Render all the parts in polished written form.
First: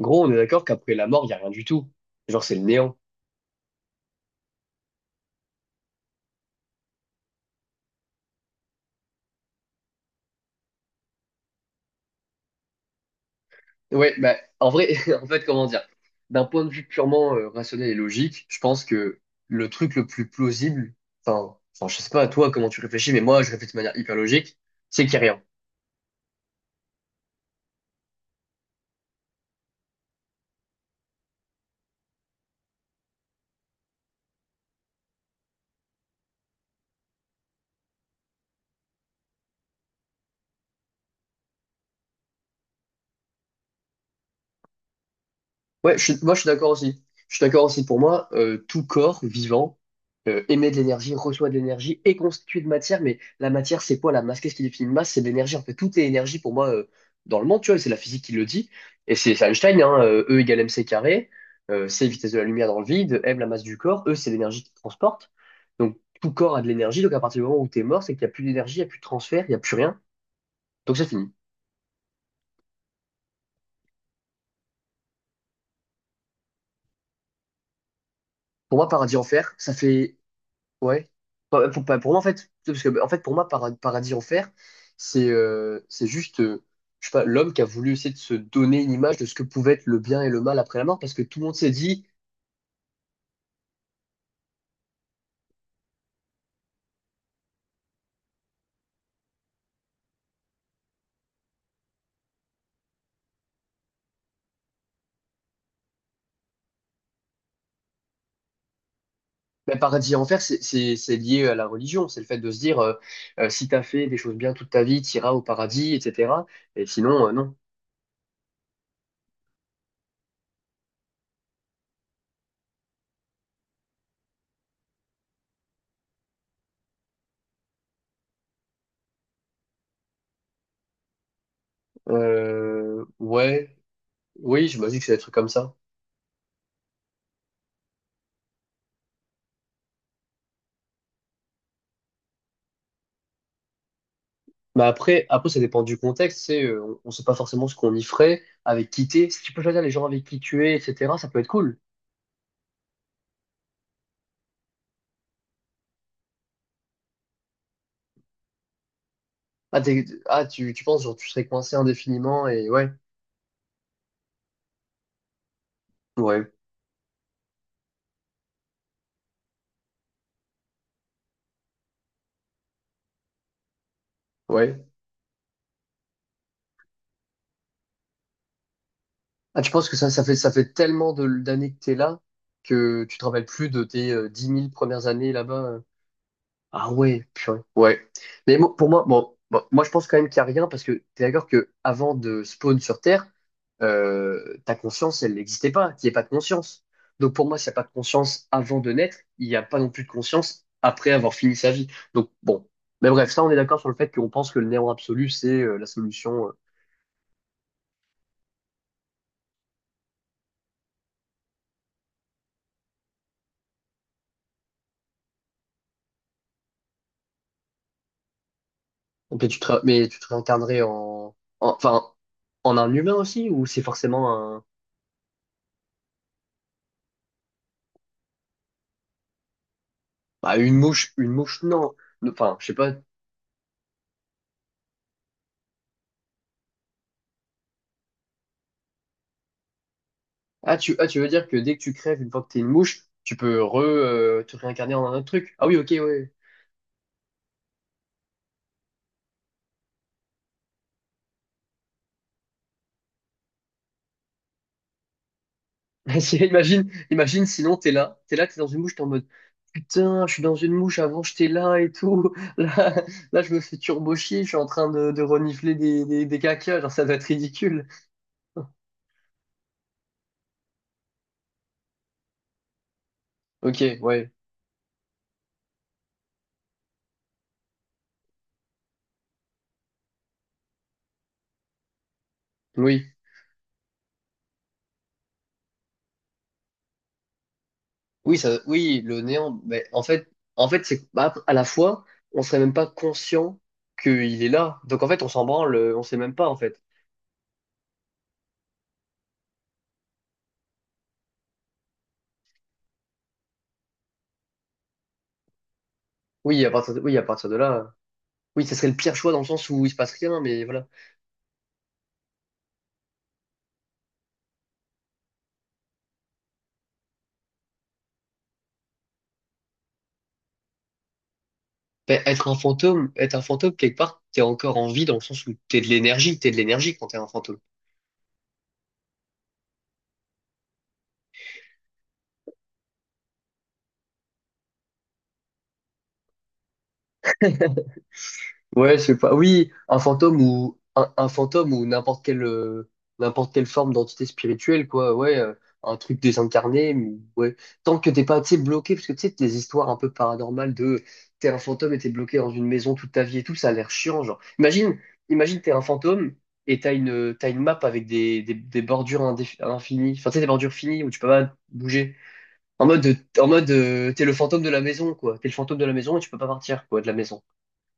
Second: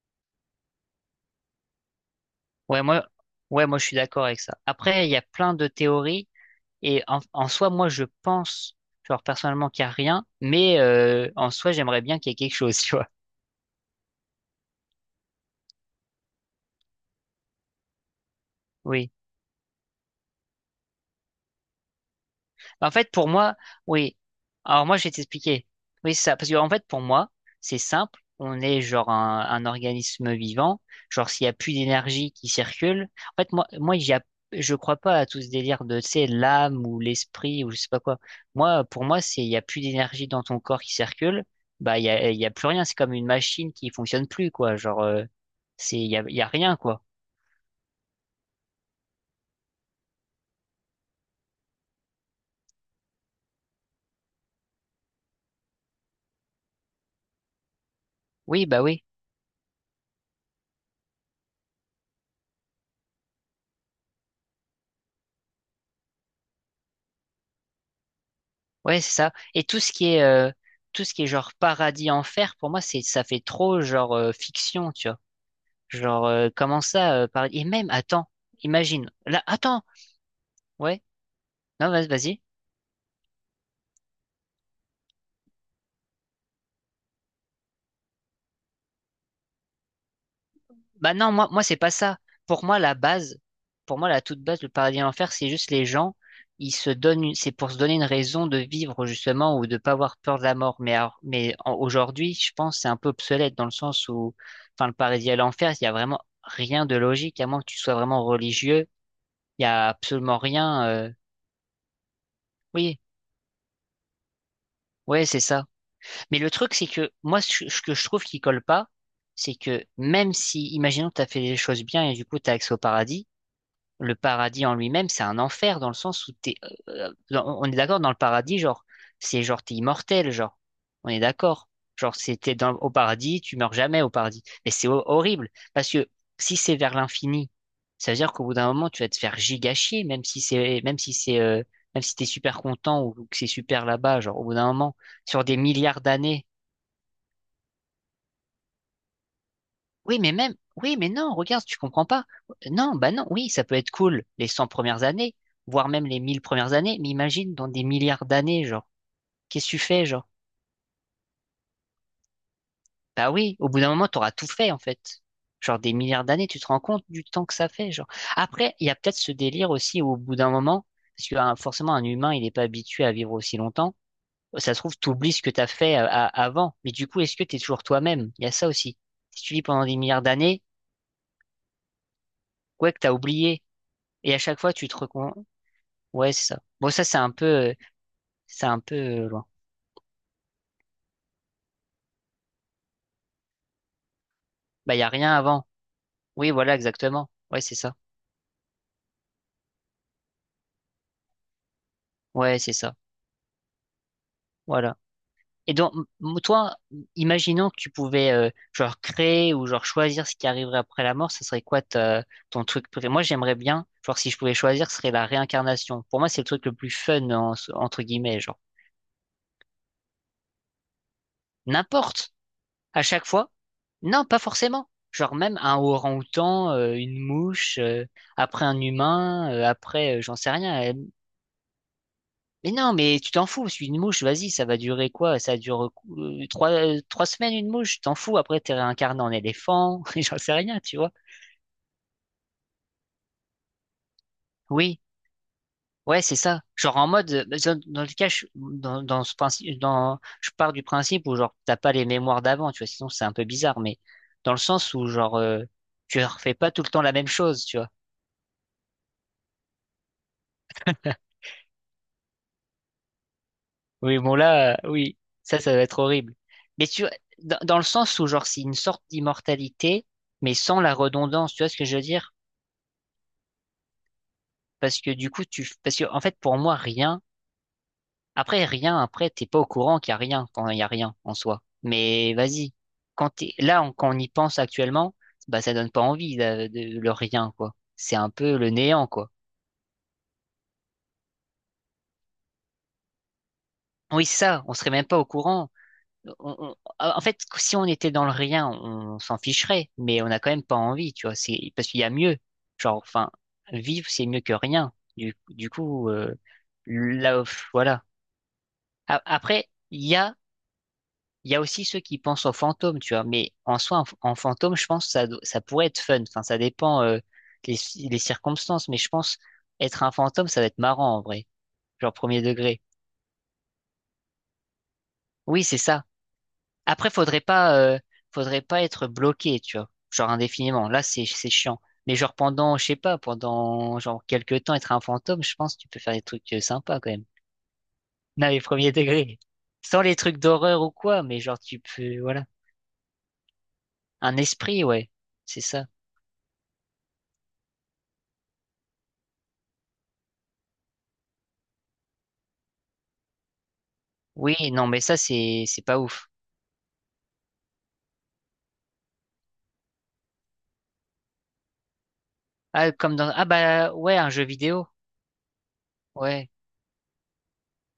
Gros, on est d'accord qu'après la mort, il n'y a rien du tout. Genre, c'est le Ouais, néant. moi, ouais, moi, je suis d'accord avec ça. Après, il y a plein de théories et en soi, moi, je pense, genre, personnellement, qu'il n'y a rien, mais en soi, j'aimerais bien qu'il y ait quelque chose, tu vois. Ouais, bah, en vrai, en fait, comment dire? D'un point de vue purement rationnel et logique, je pense Oui. que le truc le plus plausible, enfin, je sais pas à toi comment tu Bah, en fait, réfléchis, mais pour moi, je moi, réfléchis de manière hyper oui. logique, Alors moi, c'est je vais qu'il y a rien. t'expliquer. Oui, c'est ça. Parce que en fait, pour moi, c'est simple. On est genre un organisme vivant. Genre, s'il n'y a plus d'énergie qui circule. En fait, je crois pas à tout ce délire de, tu sais, l'âme ou l'esprit ou je sais pas quoi. Moi, pour moi, c'est il n'y a plus d'énergie dans ton corps qui circule. Bah, il y a plus rien. C'est comme une machine qui fonctionne plus, quoi. Genre, il y a, Moi il je y suis a d'accord rien, aussi. quoi. Je suis d'accord aussi. Pour moi, tout corps vivant émet de l'énergie, reçoit de l'énergie, est constitué de matière. Mais la matière, c'est quoi la masse? Qu'est-ce qui définit une masse? C'est de l'énergie. En fait, tout est énergie pour moi dans le monde. Tu vois, et c'est la physique qui le Oui, dit. bah oui. Et c'est Einstein, hein, E égale mc carré. C vitesse de la lumière dans le vide. M la masse du corps. E c'est l'énergie qui transporte. Donc tout corps a de l'énergie. Donc à partir du moment où tu es mort, c'est qu'il n'y a plus d'énergie, il n'y a plus Ouais, de c'est ça. transfert, il n'y a Et plus tout ce rien. qui est euh, Donc tout c'est ce qui est fini. genre paradis enfer, pour moi, c'est ça fait trop genre fiction, tu vois. Et même attends, Pour moi, imagine. paradis Là, enfer, ça attends. fait Ouais. ouais. Non, Pour moi, en vas-y. fait, parce que, en fait, pour moi, paradis enfer, c'est juste, je sais pas, l'homme qui a voulu essayer de se donner une image de ce que pouvait être le bien et le mal après la mort, parce Bah que non, tout le moi, monde moi, s'est c'est pas dit, ça. Pour moi, la base, pour moi, la toute base, le paradis et l'enfer, c'est juste les gens, ils se donnent, c'est pour se donner une raison de vivre, justement, ou de pas avoir peur de la mort. Aujourd'hui, je pense, que c'est un peu obsolète dans le sens où, enfin, le paradis et l'enfer, il y a vraiment rien de logique, à moins que tu sois vraiment religieux. Il y bah, a paradis absolument enfer, c'est rien, c'est- c'est lié à la religion, c'est le fait de se dire, oui, si t'as fait des choses bien toute ta vie, ouais, t'iras c'est au ça. paradis, Mais etc. le truc, Et c'est que, sinon, moi, non. ce que je trouve qui colle pas, c'est que même si, imaginons que t'as fait les choses bien et du coup, t'as accès au paradis, le paradis en lui-même, c'est un enfer dans le sens où t'es, on est d'accord dans le paradis, genre, c'est genre t'es immortel, genre, on est d'accord. Genre, c'était au paradis, tu meurs Ouais, jamais au paradis. oui, Mais c'est j'imagine que c'est des trucs horrible comme ça. parce que si c'est vers l'infini, ça veut dire qu'au bout d'un moment, tu vas te faire giga chier, même si c'est, même si t'es super content ou que c'est super là-bas, genre, au bout d'un Bah moment, après, sur après, des ça dépend du milliards contexte, d'années, c'est, on sait pas forcément ce qu'on y ferait, avec qui t'es. Si tu peux choisir les gens oui, avec mais qui même, tu es, oui, mais etc., ça non, peut être regarde, tu cool. comprends pas. Non, bah non, oui, ça peut être cool les 100 premières années, voire même les 1000 premières années, mais imagine dans des milliards d'années, genre, qu'est-ce que tu fais, genre? Tu penses, genre, tu serais coincé indéfiniment et Bah oui, au bout d'un moment, t'auras tout fait, en fait. Genre, des milliards d'années, ouais, tu te rends compte du temps que ça fait, genre. Après, il y a peut-être ce délire aussi où, au bout d'un moment, parce que hein, forcément, un humain, il n'est pas habitué à vivre aussi longtemps. Ça ouais. se trouve, t'oublies ce que t'as fait avant. Mais du coup, est-ce que t'es toujours toi-même? Il y a ça aussi. Si tu vis Ah, tu pendant penses que des ça, milliards ça d'années, fait tellement de, d'années que t'es là quoi que que t'as tu te rappelles oublié. plus de tes Et à 10 chaque 000 fois, tu te premières années recon... là-bas, euh? Ouais, c'est ça. Bon, Ah ça, c'est ouais, un peu, purée. euh, Ouais. C'est un Pour peu moi, euh, loin. Moi je pense quand même qu'il n'y a rien parce que t'es d'accord que avant de spawn sur Terre, ta Bah, y a conscience, rien elle avant. n'existait pas, qu'il n'y ait pas de Oui, voilà, conscience. exactement. Donc pour moi, Ouais, s'il n'y c'est a pas de ça. conscience avant de naître, il n'y a pas non plus de conscience après avoir fini sa vie. Donc Ouais, bon. c'est ça. Mais bref, ça on est d'accord sur le fait qu'on pense que le néant Voilà. absolu, c'est Et la donc, solution. toi, imaginons que tu pouvais, genre, créer ou genre choisir ce qui arriverait après la mort, ça serait quoi ton truc préféré? Moi, j'aimerais bien, genre, si je pouvais choisir, ce serait la réincarnation. Pour moi, c'est le truc le plus fun, entre guillemets, genre. Donc, mais tu te réincarnerais en, enfin, N'importe. en un À humain chaque aussi, fois. ou c'est Non, forcément pas un, forcément. Genre, même un orang-outan, une mouche, après un humain, après, j'en sais bah, rien. Une mouche, non. Enfin, je Mais sais pas. non, mais tu t'en fous, parce qu'une mouche, vas-y, ça va durer quoi? Ça dure 3 semaines, une mouche, t'en fous, après t'es réincarné en éléphant, j'en sais rien, tu Ah, vois. tu veux dire que dès que tu crèves, une fois que t'es une mouche, tu peux te réincarner Oui, en un autre truc. Ah oui, ok, ouais, ouais. c'est ça. Genre en mode, dans le cas, dans ce principe, je pars du principe où genre t'as pas les mémoires d'avant, tu vois, sinon c'est un peu bizarre, mais dans le sens où genre tu Si, refais pas tout le temps la même imagine, chose, sinon tu vois. T'es là, t'es dans une mouche, t'es en mode putain, je suis dans une mouche, avant j'étais là et tout. Là, je me fais turbo Oui, bon chier, je suis en là, train oui, de ça, renifler ça va être horrible. des cacas, Mais genre tu ça vois, doit être dans le ridicule. sens où genre c'est une sorte d'immortalité, mais sans la redondance, tu vois ce que je veux dire? Ok, ouais, Parce que du coup, parce que, en fait, pour moi, rien, après, rien, après, t'es pas au courant qu'il y a rien quand il y a rien en soi. Mais vas-y. oui, Quand on y pense actuellement, bah, ça donne pas envie, le rien, quoi. C'est un peu le oui, néant, le quoi. néant. Mais en fait, c'est bah, à la fois, on serait même pas conscient Oui, qu'il est ça, on là. serait Donc même en pas fait, au on s'en courant. branle, on sait même pas en On- on- fait. en fait, si on était dans le rien, on s'en ficherait, mais on a quand même pas envie, tu vois. C'est, parce qu'il y a mieux. Genre, enfin, vivre, c'est mieux que rien. Du coup, Oui, oui, à là, partir de pff, là, voilà. oui, ça serait le pire choix dans le Après, sens où il se il passe y a rien, mais voilà. Il y a aussi ceux qui pensent aux fantômes, tu vois, mais en soi, en fantôme, je pense que ça pourrait être fun. Enfin, ça dépend les circonstances, mais je pense être un fantôme, ça va être marrant en vrai, genre Ben, premier degré. Être un fantôme, quelque part, t'es encore en vie dans le sens où Oui, c'est ça. T'es de l'énergie quand Après, t'es un faudrait fantôme. pas, euh, faudrait pas être bloqué, tu vois, genre indéfiniment. Là, c'est chiant. Mais genre pendant, je sais pas, pendant genre quelques temps, être un fantôme, je pense que tu peux faire des trucs sympas quand même. Non, les premiers Ouais, je sais pas. degrés. Oui, Sans les trucs d'horreur ou quoi, un mais genre fantôme tu ou peux, voilà, n'importe quelle forme d'entité un esprit, spirituelle, ouais, quoi. Ouais, c'est ça. un truc désincarné. Mais ouais, tant que t'es pas, tu sais, bloqué, parce que tu sais, les histoires un peu paranormales de t'es un fantôme et t'es bloqué dans une maison toute ta vie et tout, ça a l'air chiant, genre. Oui, non, Imagine, mais ça, imagine c'est t'es un c'est pas ouf. fantôme et t'as une map avec des bordures infinies, enfin tu sais, des bordures finies où tu peux pas bouger. Ah, comme dans... Ah En mode bah ouais, t'es un le jeu fantôme de la vidéo. maison, quoi. T'es le fantôme de la maison et tu peux pas Ouais, partir, quoi, de la maison.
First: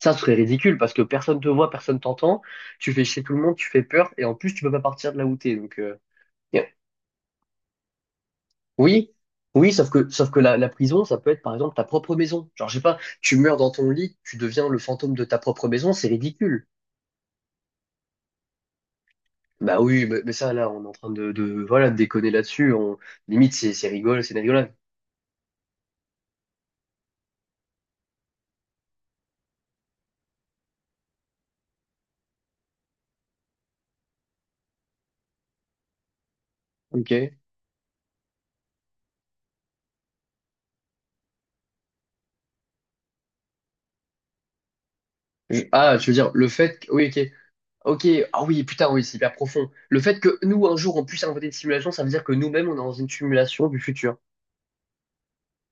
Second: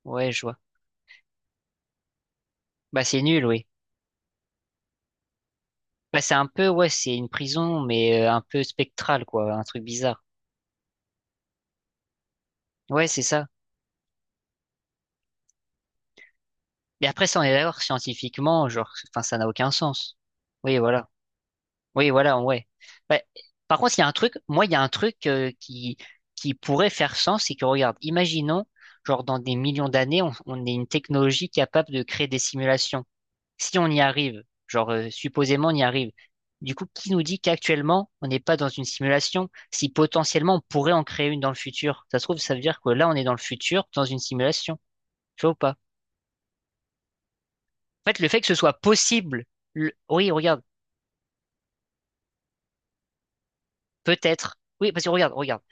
Ça ce ouais, serait je vois. ridicule parce que personne te voit, personne t'entend, tu Bah fais c'est chier tout le nul, monde, oui. tu fais peur et en plus tu peux pas partir de là où t'es. Donc Bah c'est un yeah. peu, ouais, c'est une prison, mais un peu Oui, spectrale, quoi, un truc bizarre. sauf que la prison, ça peut être par exemple ta propre maison. Genre je sais pas, Ouais, c'est tu ça. meurs dans ton lit, tu deviens le fantôme de ta propre maison, c'est ridicule. Et après, ça, on est d'accord, scientifiquement, genre, enfin, ça n'a aucun Bah oui, sens. Mais ça là, Oui, on est en voilà. train de voilà de Oui, déconner voilà, ouais. là-dessus. On Bah, limite c'est par c'est contre, il y a un rigole, c'est truc, une moi, il rigolade. y a un truc qui pourrait faire sens, c'est que, regarde, imaginons, genre, dans des millions d'années, on est une technologie capable de créer des simulations. Si on y arrive, genre supposément on y arrive, du coup, Ok. qui nous dit qu'actuellement on n'est pas dans une simulation, si potentiellement on pourrait en créer une dans le futur? Ça se trouve, ça veut dire que là on est dans le futur, dans une simulation. Tu vois ou Je- pas? Ah, tu veux dire le fait que... oui, ok. Ok, En fait, le fait ah que ce oui, soit putain, oui, c'est hyper possible, profond. Le fait oui, que regarde, nous, un jour, on puisse inventer des simulations, ça veut dire que nous-mêmes, on est dans une simulation du futur. peut-être. Oui, parce que regarde, regarde.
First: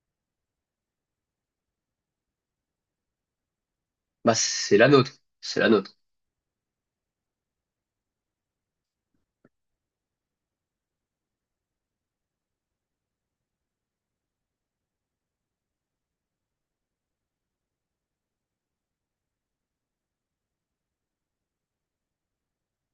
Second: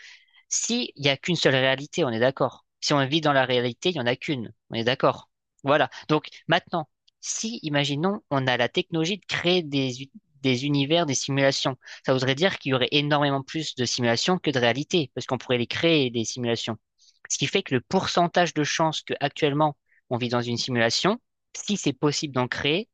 Si il n'y a qu'une seule réalité, on est d'accord. Si on vit dans la réalité, il n'y en a Bah, qu'une. On c'est est la nôtre. d'accord. C'est la Voilà. nôtre. Donc maintenant, si, imaginons, on a la technologie de créer des univers, des simulations, ça voudrait dire qu'il y aurait énormément plus de simulations que de réalités, parce qu'on pourrait les créer, des simulations. Ce qui fait que le pourcentage de chances que actuellement on vit dans une simulation, si c'est possible d'en créer,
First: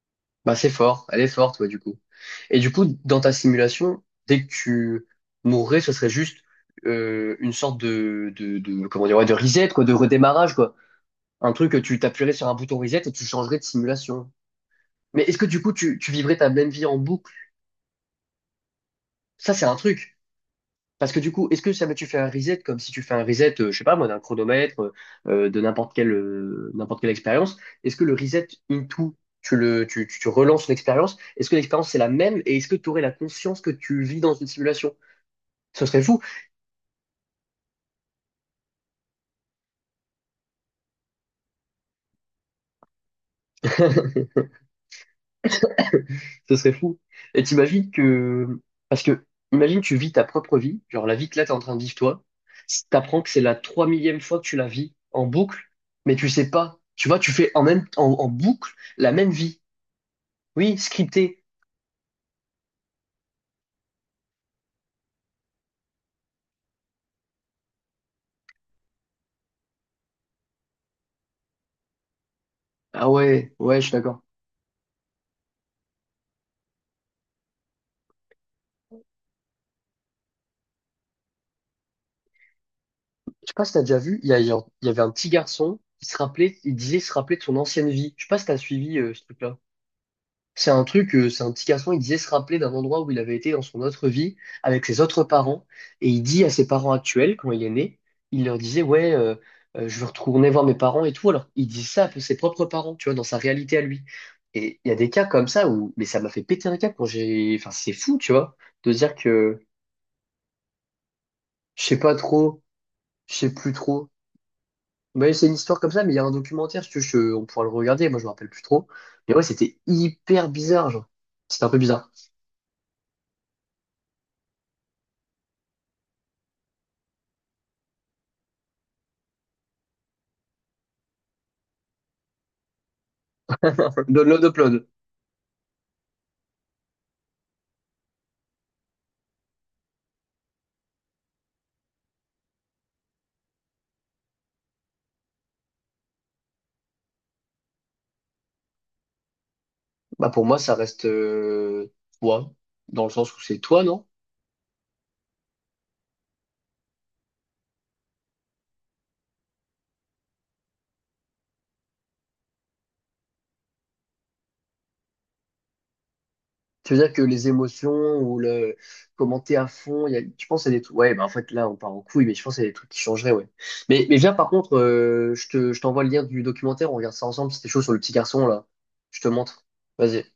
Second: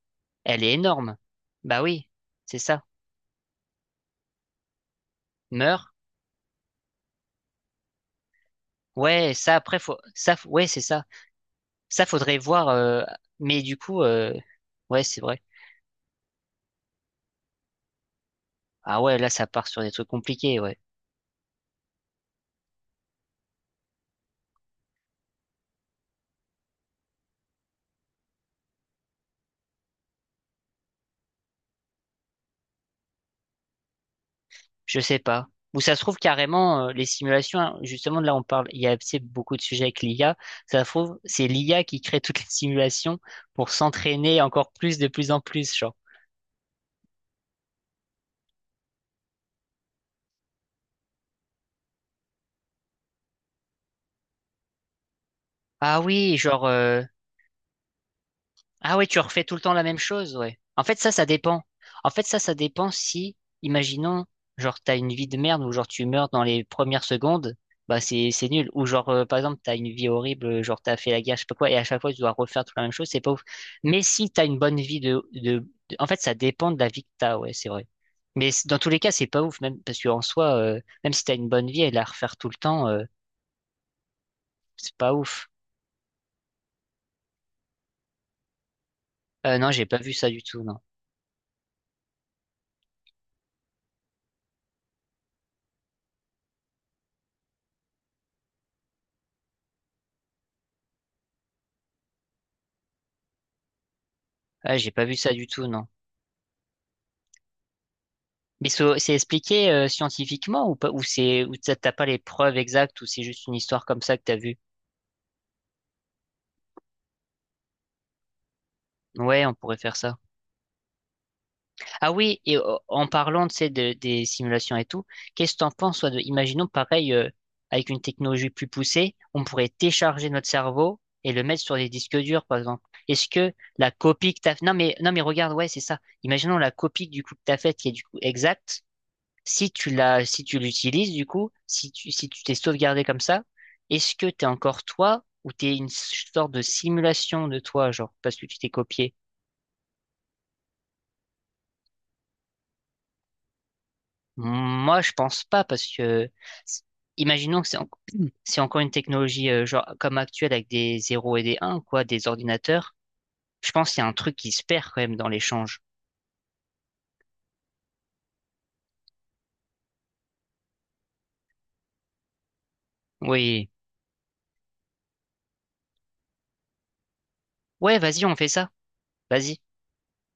Bah, elle c'est est fort. énorme. Elle est forte, ouais, du Bah coup. oui, Et c'est du ça. coup, dans ta simulation, dès que tu Meurt. mourrais, ce serait juste une sorte de, comment dire, ouais, de Ouais, ça reset, après quoi, de faut redémarrage, ouais, quoi. c'est ça. Un truc que tu Ça, t'appuierais faudrait sur un voir. bouton reset et tu changerais Mais de du coup, simulation. Ouais, c'est Mais est-ce vrai. que du coup, tu vivrais ta même vie en boucle? Ah ouais, là, ça Ça, c'est part un sur des trucs truc. compliqués, ouais. Parce que du coup, est-ce que ça va, tu fais un reset comme si tu fais un reset, je sais pas moi, d'un chronomètre, de n'importe quelle expérience? Est-ce que le reset into, tu le, tu relances l'expérience? Est-ce que l'expérience c'est la même et est-ce que tu aurais la conscience que tu vis dans une simulation? Je sais pas. Ou Ce ça se serait trouve fou. carrément, les simulations, hein, justement, là, on parle, il y a tu beaucoup de sujets avec l'IA. Ça se trouve, c'est l'IA qui crée toutes les simulations pour s'entraîner encore plus, de plus en plus, genre. Ce serait fou. Et t'imagines que, parce que, imagine tu vis ta propre vie, genre la vie que là t'es en train de vivre toi, t'apprends que c'est la 3000e fois que tu la vis en boucle, Ah mais tu oui, sais pas. Tu vois, tu fais en en boucle Ah ouais, la tu même refais tout vie. le temps la même chose, ouais. Oui, En fait, ça scriptée. dépend. En fait, ça dépend si, imaginons, genre, t'as une vie de merde ou genre tu meurs dans les premières secondes, bah c'est nul. Ou genre, par exemple, t'as une vie horrible, genre t'as fait la guerre, je sais pas quoi, et à chaque fois tu dois refaire toute la même Ah chose, c'est pas ouf. ouais, ouais, je suis Mais d'accord. si t'as une bonne vie En fait, ça dépend de la vie que t'as, ouais, c'est vrai. Mais dans tous les cas, c'est pas ouf, même parce qu'en soi, même si t'as une bonne vie et la refaire tout le temps, Je sais pas si t'as déjà vu, il y c'est avait un pas petit ouf. garçon qui se rappelait, il disait se rappeler de son ancienne vie. Je sais pas si t'as suivi ce truc-là. Non, j'ai pas vu ça du tout, C'est non. un truc, c'est un petit garçon, il disait se rappeler d'un endroit où il avait été dans son autre vie avec ses autres parents. Et il dit à ses parents actuels, quand il est né, il leur disait, ouais, je veux retourner voir mes parents et tout. Alors, il dit ça à ses propres parents, tu vois, dans sa réalité à lui. Ah, Et il j'ai y a pas des vu cas ça du comme tout, ça non. où, mais ça m'a fait péter un câble quand j'ai, enfin, c'est fou, tu vois, Mais de c'est dire c'est que expliqué scientifiquement ou pas, ou t'as je t'as sais pas pas les preuves trop. exactes ou c'est Je juste sais une plus histoire comme trop. ça que t'as vue? Mais c'est une histoire comme ça, mais il y a un documentaire, si tu veux, je- on pourra le regarder, moi je me rappelle plus trop. Mais ouais, Ouais, on pourrait c'était faire ça. hyper bizarre, genre. C'était un peu bizarre. Ah oui, et en parlant, tu sais, des simulations et tout, qu'est-ce que t'en penses, toi, imaginons pareil, avec une technologie plus poussée, on pourrait télécharger notre cerveau et le mettre sur des disques durs, par exemple. Est-ce que la copie que Download, t'as, non upload. mais, non mais regarde, ouais, c'est ça. Imaginons la copie du coup que t'as faite qui est du coup exacte. Si tu l'as, si tu l'utilises, du coup, si tu t'es sauvegardé comme ça, est-ce que t'es encore toi ou t'es une sorte de simulation de toi, genre, parce que tu t'es copié? Bah pour moi, ça reste toi, dans le sens où c'est toi, non? Moi, je pense pas parce que, s- imaginons que c'est encore une technologie, genre, comme actuelle avec des zéros et des 1, quoi, des ordinateurs. Je pense qu'il y a un truc qui se perd quand même dans l'échange. Tu veux dire que les émotions ou le commenter à fond, il y a, je pense que c'est des trucs. Ouais, bah en fait là, on part en couille, mais je pense que c'est des trucs qui changeraient, ouais. Oui. Mais viens, par contre, je t'envoie le lien du documentaire, on regarde ça ensemble, c'était chaud sur Ouais, le petit vas-y, on garçon, fait là. ça. Je te Vas-y. montre. Vas-y.